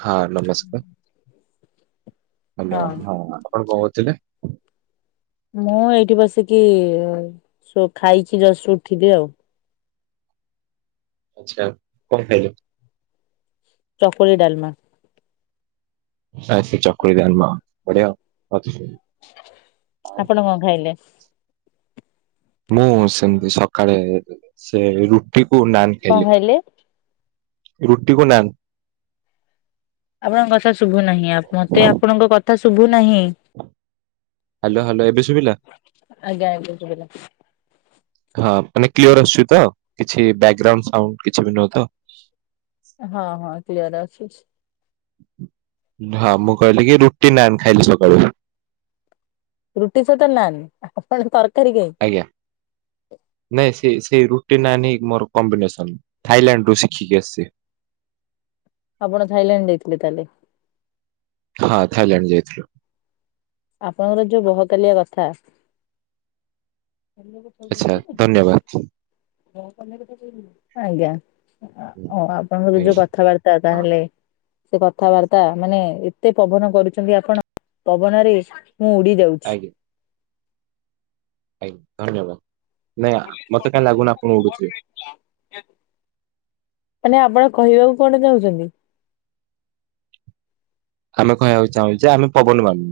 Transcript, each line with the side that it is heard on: right: ହଁ ନମସ୍କାର ହା ଲୋ ହଁ ଆପଣ କଣ କହୁଥିଲେ।
left: ମୁଁ ଏଇଠି ବସିକି ସୋ-ଖାଇଛି ଜଷ୍ଟ ଉଠିଲି ଆଉ।
right: ଆଚ୍ଛା କଣ ଖାଇଲେ।
left: ଚକଳି ଡାଲମା।
right: ଆ ସେ ଚକୁଳି ଡାଲମା ବଢିଆ।
left: ଆପଣ କଣ ଖାଇଲେ।
right: ମୁଁ ସେମିତି ସକାଳେ ସେ ରୁଟି କୁ ନାନ୍
left: କଣ
right: ଖାଇଲି।
left: ଖାଇଲେ?
right: ରୁଟିକୁ ନାନ୍।
left: ଆପଣଙ୍କ କଥା ଶୁଭୁ ନାହିଁ, ମତେ ଆପଣଙ୍କ କଥା ଶୁଭୁ ନାହିଁ।
right: ହାଲୋ ହାଲୋ ଏବେ ଶୁଭିଲା।
left: ଆଜ୍ଞା ଆଜ୍ଞା ଶୁଭିଲା।
right: ହଁ ମାନେ କ୍ଲିୟର ଆସୁଛି ତ କିଛି ବ୍ୟାଗଗ୍ରାଉଣ୍ଡ ସାଉଣ୍ଡ କିଛିବି ନୁହଁ ତ।
left: ହଁ ହଁ କ୍ଲିୟର ଅଛି।
right: ହଁ ମୁଁ କହିଲି କି ରୁଟି ନାନ୍ ଖାଇଲି ସକାଳୁ।
left: ରୁଟି ସହିତ ନାନ୍ ଆପଣ ତରକାରୀ କାହିଁ।
right: ଆଜ୍ଞା। ନାଇଁ ସେ ସେଇ ରୁଟି ନାନ୍ ମୋର କମ୍ବିନେସନ ଥାଇଲାଣ୍ଡ ରୁ ଶିଖିକି ଆସିଛି।
left: ଆପଣ ଥାଇଲାଣ୍ଡ ଜାଇ ଥିଲେ ତାହେଲେ।
right: ହଁ ଥାଇଲାଣ୍ଡ ଯାଇଥିଲୁ।
left: ଆପଣଙ୍କର ଯୋଉ ବହକାଲିଆ କଥା। [inaudible]
right: ଆଚ୍ଛା ଧନ୍ୟବାଦ।
left: ଆଜ୍ଞା ଅ
right: ହୁଁ,
left: ଆ ଆପଣଙ୍କର ଯୋଉ
right: ଆଜ୍ଞା
left: କଥାବାର୍ତ୍ତା
right: ହଁ
left: ତାହେଲେ ସେ କଥାବାର୍ତ୍ତା ମାନେ ଏତେ ପବନ କରୁଛନ୍ତି ଆପଣ ପବନ ରେ ମୁଁ ଉଡି ଯାଉଛି।
right: ଆଜ୍ଞ। ଆଜ୍ଞା ଧନ୍ୟବାଦ ନାଇଁ ମତେ କାହିଁ ଲାଗୁନ ଆପଣ ଉଡୁଥିବେ।
left: ମାନେ ଆପଣ କହିବାକୁ କଣ ଚାହୁଁଛନ୍ତି?
right: ଆମେ କହିବାକୁ ଚାହୁଁଛ ଯେ ଆମେ ପବନ ମାନୁ।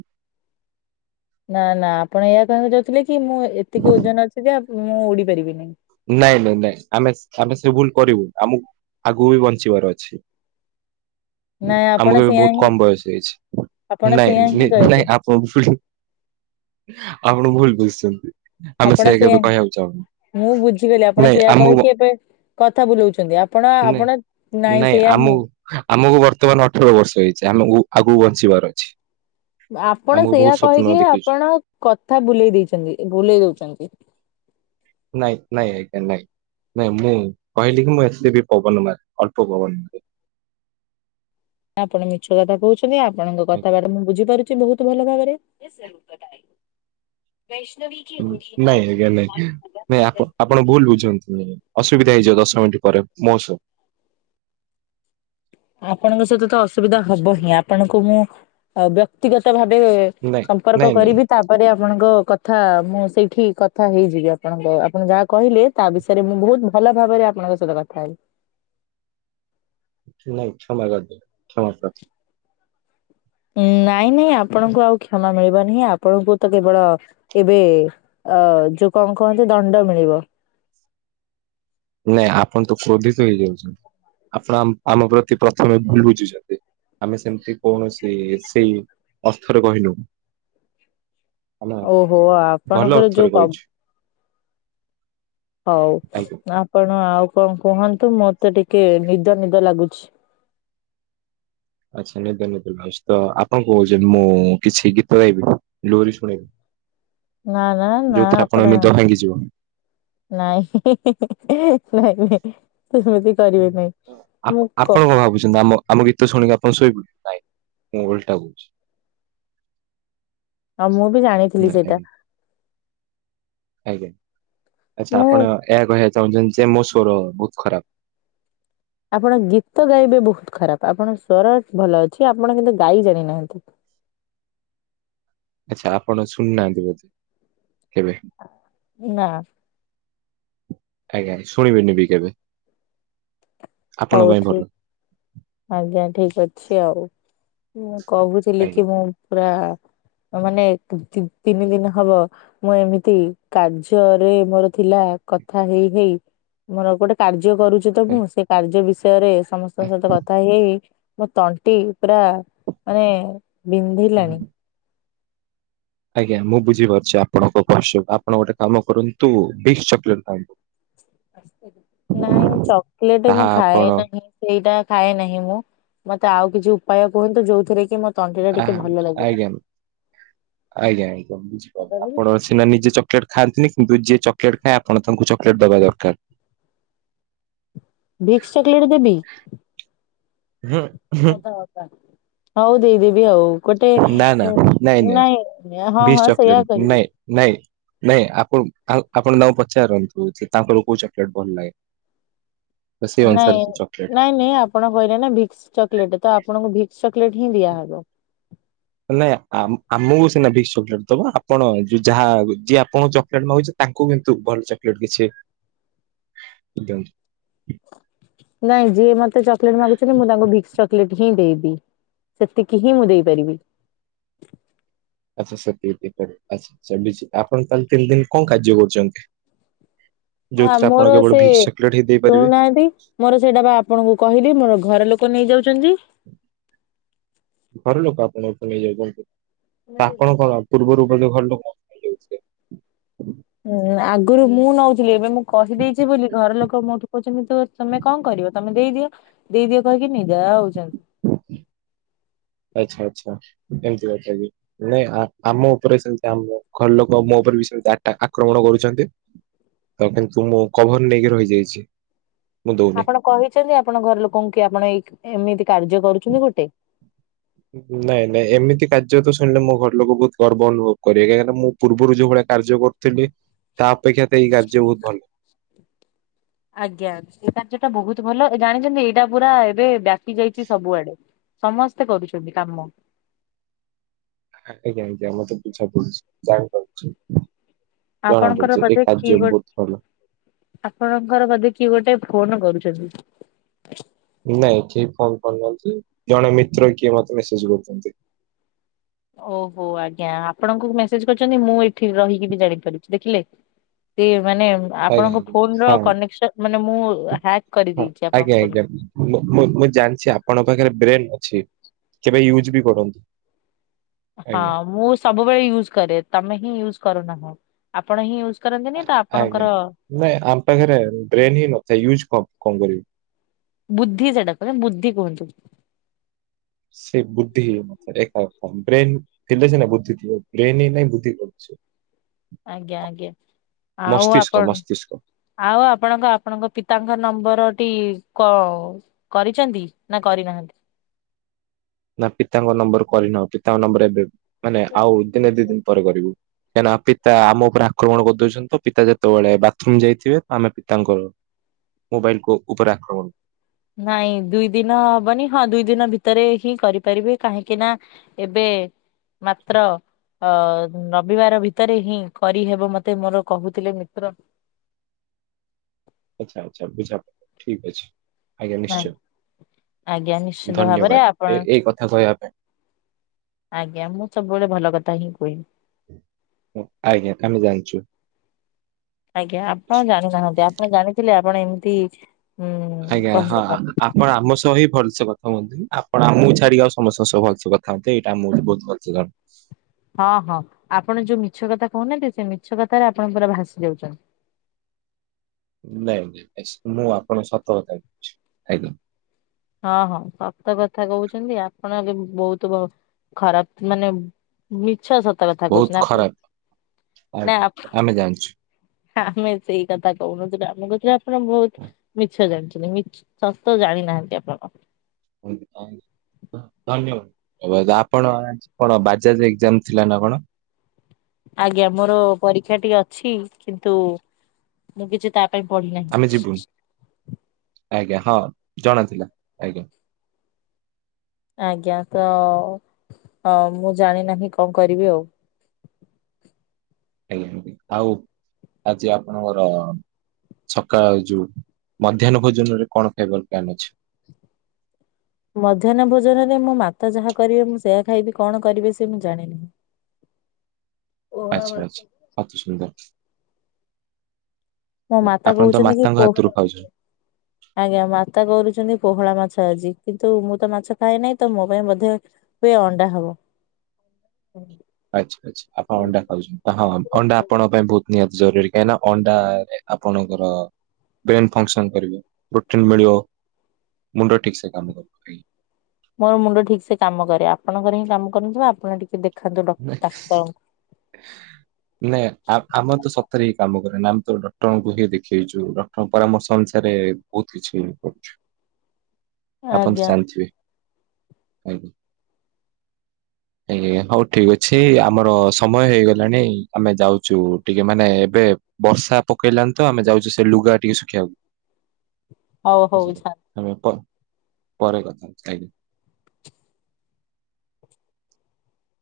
left: ନା ନା ଆପଣ ଏୟା କହିବାକୁ ଚାହୁଁଥିଲେ କି ମୁଁ ଏତିକି ଓଜନ ଅଛି ଯେ ମୁଁ ଉଡି ପାରିବିିନି।
right: ନାଇଁ ନାଇଁ ନାଇଁ ଆମେ ଆମେ ସେ ଭୁଲ କରିବୁ ଆମକୁ ଆଗକୁ ବି ବଞ୍ଚିବାର ଅଛି।
left: ନାଇଁ ଆପଣ
right: ଆମକୁ ଏବେ
left: ସେଇୟା
right: ବହୁତ
left: ହିଁ
right: କମ ବୟସ ହେଇଛି
left: ଆପଣ ସେଇୟା
right: ନାଇଁ
left: ହିଁ
right: ନଁ
left: କହିଲେ
right: ଆପ [unintelligible] ଆପଣ ଭୁଲ ବୁଝୁଛନ୍ତି ଆମେ
left: ଆପଣ
right: ସେଇଆ
left: ସେଇୟା
right: କେବେ କହିବାକୁ ଚାହୁଁନୁ।
left: ମୁଁ ବୁଝିଗଲି ଆପଣ
right: ନାଇଁ
left: ସେଇଆ
right: ଆମକୁ ବ-
left: କହିକି ଏବେ କଥା ବୁଲଉଛନ୍ତି ଆପଣ
right: ନାଇଁ
left: ଆପଣ ନାଇଁ ସେଇୟା ହିଁ
right: ଆମକୁ ବର୍ତ୍ତମାନ ଅଠର ବର୍ଷ ହେଇଛି ଆମକୁ ଆଗକୁ ବଞ୍ଚିବାର ଅଛି।
left: ଆପଣ
right: ଆମକୁ
left: ସେଇଆ
right: ବହୁତ ସ୍ୱପ୍ନ
left: କହିକି
right: ଦେଖିଛୁ
left: ଆପଣ କଥା ବୁଲେଇ ଦେଇଛନ୍ତି। ଭୁଲେଇ ଦଉଛନ୍ତି।
right: ନାଇଁ ନାଇଁ ଆଜ୍ଞା ନାଇଁ, ନାଇଁ ମୁଁ କହିଲି କି ମୁଁ ଏତେ ବି ପବନ ମାରେ ଅଳ୍ପ ପବନ ମାରେ।
left: ଆପଣ ମିଛ କଥା କହୁଛନ୍ତି ଆପଣଙ୍କ କଥା ବାଟା ମୁଁ ବୁଝିପାରୁଛି ବହୁତ ଭଲ ଭାବରେ।
right: ନାଇଁ ଆଜ୍ଞା ନାଇଁ। ନାଇଁ ଆପଣ
left: [inaudible]
right: ଆପଣ ଭୁଲ ବୁଝୁଛନ୍ତି ଅସୁବିଧା ହେଇଯିବ ଦଶ ମିନିଟ ପରେ ମୋ ସହ।
left: ଆପଣ ଙ୍କ ସହିତ ତ ଅସୁବିଧା ହବ ହିଁ ଆପଣଙ୍କୁ ମୁଁ ବ୍ୟକ୍ତିଗତ ଭାବେ
right: ନାଇଁ
left: ସମ୍ପର୍କ
right: ନାଇଁ ନାଇଁ
left: କରିବି ତା ପରେ ଆପଣଙ୍କ କଥା ମୁଁ ସେଇଠି କଥା ହେଇଯିବି ଆପଣଙ୍କ ଆପଣ ଯାହା କହିଲେ ତା ବିଷୟରେ ମୁଁ ବହୁତ ଭଲ ଭାବରେ ଆପଣଙ୍କ ସହିତ କଥା ହେବି।
right: ନାଇ କ୍ଷମା କରିଦେବେ କ୍ଷମା କର।
left: ନାଇଁ ନାଇଁ ଆପଣଙ୍କୁ ଆଉ କ୍ଷମା ମିଳିବ ନାହିଁ ଆପଣଙ୍କୁ ତ କେବଳ ଏବେ ଅ ଯୋଉ କଣ କୁହନ୍ତି ଦଣ୍ଡ ମିଳିବ।
right: ନାଇଁ ଆପଣ ତ କ୍ରୋଧିତ ହେଇଯାଉଛନ୍ତି ଆପଣ ଆମ ଆମ ପ୍ରତି ପ୍ରଥମେ ଭୁଲ ବୁଝୁଛନ୍ତି। ଆମେ ସେମିତି କୌଣସି ସେଇ ଅର୍ଥରେ କହିନୁ। ଆମେ
left: ଓହୋ
right: ଭଲ
left: ଆପଣଙ୍କର
right: ଅର୍ଥରେ
left: ଯୋଉ ପ
right: କହିଛୁ
left: ହଉ
right: ଆଜ୍ଞା।
left: ଆପଣ ଆଉ କଣ କୁହନ୍ତୁ ମତେ ଟିକେ ନିଦ ନିଦ ଲାଗୁଛି।
right: ଆଚ୍ଛା ନିଦନିଦ ଲାଗୁଛି ତ ଆପଣ କହୁଛନ୍ତି ମୁଁ କିଛି ଗୀତ ଗାଇବି? ଲୋରି
left: ନା ନା
right: ଶୁଣେଇବି
left: ନା
right: ଯୋଉଥିରେ ଆପଣ ନିଦ ଭାଙ୍ଗିଯିବ?
left: ନାଇଁ ଇ ଇ ଇ [unintelligible] ତ
right: ଆପ ଆପଣ କଣ ଭାବୁଛନ୍ତି ଆମ ଆମ ଗୀତ ଶୁଣିକି ଆପଣ ଶୋଇ ପଡିବେ ନାଇଁ ମୁଁ ଓଲଟା କହୁଛି।
left: ଆଉ ମୁଁ ବି ଜାଣିଥିଲି
right: ନାଇଁ
left: ସେଇଟା।
right: ଆଜ୍ଞା ଆଜ୍ଞା ଆଚ୍ଛା
left: ମୁଁ
right: ଆପଣ ଏହା କହିବାକୁ ଚାହୁଁଛନ୍ତି ଯେ ମୋ ସ୍ଵର ବହୁତ ଖରାପ?
left: ଆପଣ ଗୀତ ଗାଇବେ ବହୁତ ଖରାପ ଆପଣଙ୍କ ସ୍ଵର ଭଲ ଅଛି ଆପଣ କିନ୍ତୁ ଗାଇ ଜାଣିନାହାନ୍ତି।
right: ଆଚ୍ଛା ଆପଣ ଶୁଣିନାହାନ୍ତି ବୋଧେ କେବେ?
left: ନା।
right: ଆଜ୍ଞା ଶୁଣିବେନି ବି କେବେ? ଆପଣଙ୍କ
left: ହଉ
right: ପାଇଁ ଭଲ
left: ଠିକ ଆଜ୍ଞା ଠିକ ଅଛି ଆଉ ମୁଁ କହୁଛି ଥିକି
right: ଆଜ୍ଞା।
left: ମୁଁ ପୁରା ମାନେ ତିନି ଦିନ ହବ ମୁଁ ଏମିତି କାର୍ଯ୍ୟରେ ମୋର ଥିଲା କଥା ହେଇ ହେଇ ମୋର ଗୋଟେ କାର୍ଯ୍ୟ କରୁଛି ତ ମୁଁ ସେ ନିଜ ବିଷୟରେ ସମସ୍ତ ଙ୍କ ସହିତ କଥା ହେଇ ହେଇ ମୋ ତଣ୍ଟି ପୁରା ମାନେ ବିନ୍ଧିଲାଣି।
right: ଆଜ୍ଞା ମୁଁ ବୁଝିପାରୁଛି ଆପଣଙ୍କ କଷ୍ଟ କୁ ଆପଣ ଗୋଟେ କାମ କରନ୍ତୁ ଭିକ୍ସି ଚକୋଲେଟ ଖାଆନ୍ତୁ।
left: ନାଇଁ ଚକୋଲେଟ୍ ମୁଁ
right: ତାହା ଆପଣ
left: ଖାଏ ନାହିଁ। ସେଇଟା ଖାଏ ନାହିଁ ମୁଁ ମତେ ଆଉ କିଛି ଉପାୟ କୁହନ୍ତୁ ଯୋଉଥିରେ କି ମତେ
right: ଆ ଆଜ୍ଞା ଆଜ୍ଞା ଆଜ୍ଞା ବୁଝିପାରିଲି ଆପଣ କି ନିଜେ ଚକଲେଟ୍ ଖାଆନ୍ତିନି କିନ୍ତୁ ଯିଏ ଚକୋଲେଟ୍ ଖାଏ ଆପଣ ତାଙ୍କୁ ଚକୋଲେଟ୍ ଦବା ଦରକାର।
left: ଭିସ୍କି ଚକୋଲେଟ୍ ଦେବି?
right: ଉଁ ହୁଁ।
left: ହଉ ଦେଇଦେବି ଆଉ। ଗୋଟେ
right: ନା ନା ନାଇଁ
left: ନାଇଁ ହଁ
right: ବିସ୍
left: ହଁ
right: ଚକୋଲେଟ
left: ସେଇୟା କରିବି।
right: ନାଇଁ ନାଇଁ ନାଇଁ ଆପଣ ଆପଣ ତାଙ୍କୁ ପଚାରନ୍ତୁ ଯେ ତାଙ୍କର କୋଉ ଚକୋଲେଟ୍ ଭଲ ଲାଗେ। ତ ସେଇ ଅନୁସାରେ
left: ନାଇଁ
right: ସେ ଚକୋଲେଟ
left: ନାଇଁ ନାଇଁ ଆ ଆପଣ କହିଲେ ନା ଭିକ୍ସ ଚକୋଲେଟ୍ ତ ଆପଣଙ୍କୁ ଭିକ୍ସ ଚକୋଲେଟ୍ ହିଁ ଦିଆହବ।
right: ନାଇଁ ଆମକୁ ସିନା ଭିକ୍ସ ଚକୋଲେଟ୍ ଦବ ଆପଣ ଯାହା ଯିଏ ଆପଣଙ୍କୁ ଚକୋଲେଟ୍ ମାଗୁଛି ତାଙ୍କୁ କିନ୍ତୁ ଭଲ ଚକୋଲେଟ୍ କିଛି
left: [inaudible]
right: ଏକଦମ।
left: ନାଇଁ ଯିଏ ମତେ ଚକୋଲେଟ୍ ମାଗୁଛନ୍ତି ମୁଁ ତାଙ୍କୁ ଭିକ୍ସ ଚକୋଲେଟ୍ କି ଦେଇବି ସେତିକି ହିଁ ମୁଁ ଦେଇପାରିବି।
right: ଆଚ୍ଛା ସେତି ଆଛା ଆଛା ଆପଣ ତାନେ ତିନି ଦିନ କଣ କାର୍ଯ୍ୟ କରିଛନ୍ତି।
left: ଆ ମୋର ସେ
right: ଭିକ୍ସ ଚକୋଲେଟ ହିଁ ଦେଇପାରିବେ
left: ଶୁଣୁନାହାନ୍ତି! ମୋର ସେଇଟା ବା ଆପଣଙ୍କୁ କହିଲି ମୋର ଘର ଲୋକ ନେଇଯାଉଛନ୍ତି।
right: ଘର ଲୋକ ଆପଣ ଠୁ ନେଇଯାଉଛନ୍ତି ଆପଣ କଣ ପୂର୍ବରୁ ମଧ୍ୟ ଘରଲୋକ
left: ହୁଁ ଆଗରୁ ମୁଁ ନଉଥିଲି ଏବେ ମୁଁ କହିଦେଇଛି ବୋଲି ଘର ଲୋକ ମୋଠୁ କହୁଛନ୍ତି ତ ତମେ କଣ କରିବ। ତମେ ଦେଇଦିଅ ଦେଇଦିଅ କହିକି ନେଇଯାଉଛନ୍ତି।
right: ଆଚ୍ଛା ଆଚ୍ଛା କେମତି ଅଛନ୍ତି? ନାଇଁ ଆମ ଉପରେ ସେମିତି ଆମ ଘର ଲୋକ ମୋ ଉପରେ ବି ସେମିତି ଆଟକ୍ ଆକ୍ରମଣ କରୁଛନ୍ତି। ରବୀନସ କୁ ମୁଁ କଭର ନେଇକି ରହିଯାଇଛି। ମୁଁ ଦଉନି।
left: ଆପଣ କହିଛନ୍ତି ଆପଣ ଘର ଲୋକଙ୍କୁ କି ଆପଣ ଏଇ ଏମିତି କାର୍ଯ୍ୟ କରୁଛନ୍ତି ଗୋଟେ।
right: ନାଇଁ ନାଇଁ ଏମିତି କାର୍ଯ୍ୟ ତ ଶୁଣିଲେ ମୋ ଘର ଲୋକ ବହୁତ ଗର୍ବ ଅନୁଭବ କରିବେ କାହିଁକିନା ମୁଁ ପୂର୍ବରୁ ଯୋଉ ଭଳିଆ କାର୍ଯ୍ୟ କରୁ ଥିଲି ତା ଅପେକ୍ଷା ତ ଏଇ କାର୍ଯ୍ୟ ବହୁତ ଭଲ।
left: ଆଜ୍ଞା ଏ କାର୍ଯ୍ୟଟା ବହୁତ ଭଲ ଏ ଜାଣିଛନ୍ତି ଏଇଟା ପୁରା ଏବେ ବ୍ୟାପି ଯାଇଛି ସବୁଆଡେ। ସମସ୍ତେ କରୁଛନ୍ତି କାମ।
right: ଆଜ୍ଞା ଆଜ୍ଞା ମତେ ବୁଝା ପଡୁଛି ଜାଣିପାରୁଛି।
left: ଆପଣଙ୍କର
right: ଜଣାପଡ଼ୁଛି ଏ
left: ବୋଧେ କିଏ
right: କାର୍ଯ୍ୟ
left: ଗୋ
right: ବହୁତ୍ ଭଲ।
left: ଆପଣଙ୍କର ବୋଧେ କିଏ ଗୋଟେ ଫୋନ କରୁଛନ୍ତି।
right: ନାଇଁ କେହି ଫୋନ କରୁନାହାନ୍ତି ଜଣେ ମିତ୍ର କିଏ ମତେ ମେସେଜ କରୁଛନ୍ତି।
left: ଓହୋ ଆଜ୍ଞା ଆପଣଙ୍କୁ ମେସେଜ କରିଛନ୍ତି ମୁଁ ଏଠି ରହିକି ବି ଜାଣିପାରୁଛି ଦେଖିଲେ। ସେ ମାନେ
right: ଆଜ୍ଞା
left: ଆପଣଙ୍କ
right: ଆଜ୍ଞା।
left: ଫୋନ ର
right: ହଁ
left: କନେକ୍ସନ ମାନେ ମୁଁ ହ୍ୟାକ୍
right: ହଁ
left: କରିଦେଇଛି ଆପଣଙ୍କ
right: ଆଜ୍ଞା ଆଜ୍ଞା
left: ଫୋନକୁ।
right: ମୁଁ ମୁଁ ଜାଣିଛି ଆପଣଙ୍କ ପାଖରେ ବ୍ରେନ ଅଛି କେବେ ୟୁଜ୍ ବି କରନ୍ତୁ।
left: ହଁ
right: ଆଜ୍ଞା
left: ମୁଁ ସବୁବେଳେ ୟୁଜ୍ କରେ ତମେ ହିଁ ୟୁଜ୍ କରୁନାହ ଆପଣ ହିଁ ୟୁଜ କରନ୍ତିନି ତ
right: ଆଜ୍ଞା
left: ଆପଣଙ୍କର
right: ନାଇଁ ଆମ ପାଖରେ ବ୍ରେନ ହିଁ ନଥାଏ ୟୁଜ କ କଣ କରିବୁ।
left: ବୁଦ୍ଧି ସେଟା ପରା ବୁଦ୍ଧି କୁହନ୍ତୁ।
right: ସେ ବୁଦ୍ଧି ଏକ ରକମ ବ୍ରେନ୍। ଏବେ ସିନା ବୁଦ୍ଧି ଲଗେଇ ବ୍ରେନ ନାଇ ବୁଦ୍ଧି କୁଆଡେ ଆସିବ।
left: ଆଜ୍ଞା ଆଜ୍ଞା ଆଉ
right: ମସ୍ତିଷ୍କ
left: ଆପଣ
right: ମସ୍ତିଷ୍କ
left: ଆଉ ଆପଣଙ୍କ ଆପଣଙ୍କ ପିତାଙ୍କ ନମ୍ବରଟି କ କରିଛନ୍ତି ନା କରିନାହାନ୍ତି?
right: ନା ପିତାଙ୍କ ନମ୍ବର କରିନୁ ପିତାଙ୍କ ନମ୍ବର ଏବେ ମାନେ ଆଉ ଦିନେ କି ଦିନେ ପରେ କରିବୁ। କାହିଁକିନା ପିତା ଆମ ଉପରେ ଆକ୍ରମଣ କରିଦେଉଛନ୍ତି ତ ପିତା ଯେତେବେଳେ ବାଥରୁମ ଯାଇଥିବେ ଆମେ ପିତାଙ୍କର ମୋବାଇଲକୁ ଉପରା ଆକ୍ରମଣ
left: ନାଇଁ ଦୁଇ ଦିନ ହବନି ହଁ ଦୁଇ ଦିନ ଭିତରେ ହିଁ କରିପାରିବି କାହିଁକି ନା ଏବେ ମାତ୍ର ଅ ରବିବାର ଭିତରେ ହିଁ କରିହେବ ମତେ ମୋର କହୁଥିଲେ ମିତ୍ର।
right: ଆଚ୍ଛା ଆଚ୍ଛା ବୁଝା ଠିକ ଅଛି। ଆଜ୍ଞା
left: ନାଇଁ
right: ନିଶ୍ଚୟ
left: ଆଜ୍ଞା ନିଶ୍ଚିନ୍ତ ଭାବରେ
right: ଧନ୍ୟବାଦ
left: ଆପଣ
right: ଏ ଏଇ କଥା କହିବା ପାଇଁ।
left: ଆଜ୍ଞା ମୁଁ ସବୁବେଳେ ଭଲ କଥା ହିଁ କୁହେ।
right: ଆଜ୍ଞା ଆମେ ଜାଣିଛୁ।
left: ଆଜ୍ଞା ଆପଣ ଜାଣିନାହାନ୍ତି ଆପଣ ଜାଣିଥିଲେ ଆପଣ ଏମତି
right: ଆଜ୍ଞା ହଁ ଆ ଆପଣ ଆମ ସହ ହିଁ ଭଲସେ କଥା ହୁଅନ୍ତିନି ଆପଣ ଆମକୁ ଛାଡିକି ଆଉ ସମସ୍ତଙ୍କ ସହ ଭଲସେ କଥା ହୁଅନ୍ତି ଏଇଟା ଆମକୁ ବହୁତ ଭଲସେ ଜଣା।
left: ହଁ ହଁ ଆପଣ ଯୋଉ ମିଛ କଥା କହୁନାହାନ୍ତି। ସେ ମିଛ କଥାରେ ଆପଣ ପୁରା ଭାସି ଯାଉଛନ୍ତି।
right: ନାଇଁ ନାଇଁ ମୁଁ ଆପଣ ସତ କଥା କହୁଛି। ଆଜ୍ଞା।
left: ହଁ ହଁ ସତ କଥା କହୁଛନ୍ତି। ଆପଣ ଏବେ ବହୁତ ବ ଖରାପ ମାନେ ମିଛ ସ ମିଛ କଥା
right: ବହୁତ
left: କହୁଛନ୍ତି ଆପଣ।
right: ଖରାପ
left: ନା
right: ଆଜ୍ଞା।
left: ଆପ
right: ଆମେ ଜାଣିଛୁ
left: ଆମେ ସେଇ କଥା କହୁନଥିଲୁ। ଆମ କରେ ଆପଣ ବହୁତ ମିଛ ଜାଣିଛନ୍ତି ମିଛ ସତ ଜାଣିନାହାନ୍ତି ଆପଣ।
right: [unintelligible] ଧନ୍ୟ। [inaudible] ଆପଣ କଣ ବାଜାଜ ଏକ୍ଜାମ ଥିଲା ନା କଣ?
left: ଆଜ୍ଞା। ମୋର ପରୀକ୍ଷାଟିି ଅଛି। କିନ୍ତୁ ମୁଁ କିଛି ତା ପାଇଁ ପଢିନାହିଁ।
right: ଆମେ ଯିବୁନି। ଆଜ୍ଞା ହଁ ଜଣାଥିଲା। ଆଜ୍ଞା।
left: ଆଜ୍ଞା। ତ ମୁଁ ଜାଣି ନାହିଁ କଣ କରିବି ଆଉ।
right: ଆଜ୍ଞା। ଆଉ ଆଜି ଆପଣଙ୍କର ସକାଳ ଯୋଉ ମଧ୍ୟାହ୍ନ ଭୋଜନରେ କଣ ଖାଇବାର ପ୍ଲାନ୍ ଅଛି?
left: ମଧ୍ୟାହ୍ନ ଭୋଜନରେ ମୋ ମାତା ଯାହା କରିବେ, ମୁଁ ସେୟା ଖାଇବି। କଣ କରିବେ ସେ ମୁଁ ଜାଣିନି? [unintelligible] ପୋହଳା
right: ଆଚ୍ଛା
left: ମାଛ।
right: ଆଚ୍ଛା ଅତି ସୁନ୍ଦର।
left: ମୋ ମାତା
right: ଆପଣ ତ
left: କହୁଛନ୍ତି କି
right: ମାତାଙ୍କ
left: [inaudible]
right: ହାତରୁ ଖାଉଛନ୍ତି।
left: ଆଜ୍ଞା ମାତା କରୁଛନ୍ତି ପୋହଳା ମାଛ ଆଜି। କିନ୍ତୁ ମୁଁ ତ ମାଛ ଖାଏ ନାହିଁ। ତ ମୋ ପାଇଁ ବୋଧେ ହୁଏ ଅଣ୍ଡା ହବ।
right: ଆଚ୍ଛା ଆଚ୍ଛା। ଆପଣ ଅଣ୍ଡା ଖାଉଛନ୍ତି। ହଁ ଅଣ୍ଡା ଆପଣଙ୍କ ପାଇଁ ବହୁତ ନିହାତି ଜରୁରୀ କାହିଁକି ନା ଅଣ୍ଡାରେ ଆପଣଙ୍କର ବ୍ରେନ ଫଙ୍କସନ କରିବ ପ୍ରୋଟିନ ମିଳିବ ମୁଣ୍ଡ ଠିକ୍ ସେ କାମ କରିବ।
left: ମୋର ମୁଣ୍ଡ ଠିକ୍ ସେ କାମ କରେ। ଆପଣଙ୍କର ହିଁ କାମ କରୁନଥିବ। ଆପଣ ଟିକେ ଦେଖ
right: [unintelligible] ନାଇଁ ଆଁ ଆମେ ତ ସତରେ ହିଁ କାମ କରେନା। ଆମେ ତ ଡକ୍ଟରଙ୍କୁ ହିଁ ଦେଖେଇଛୁ ଡଟ ପରାମର୍ଶ ଅନୁସାରେ ବହୁତ କିଛି ଇଏ କରୁଛୁ।
left: [unintelligible]
right: ଆପଣ ତ ଜାଣିଥିବେ ଆଜ୍ଞା। ଆଜ୍ଞା ଆଜ୍ଞା ହଉ ଠିକ୍ ଅଛି ଆମର ସମୟ ହେଇଗଲାଣି। ଆମେ ଯାଉଛୁ ଟିକେ ମାନେ ଏବେ ବର୍ଷା ପକେଇଲାଣି ତ। ଆମେ ଯାଉଛୁ ସେ ଲୁଗା ଟିକେ ଶୁଖେଇବାକୁ
left: [unintelligible] ହଉ ହଉ
right: ନିଶ୍ଚିତ
left: ଛା
right: ଆମେ ପରେ ପରେ କଥା ହବା। ଆଜ୍ଞା।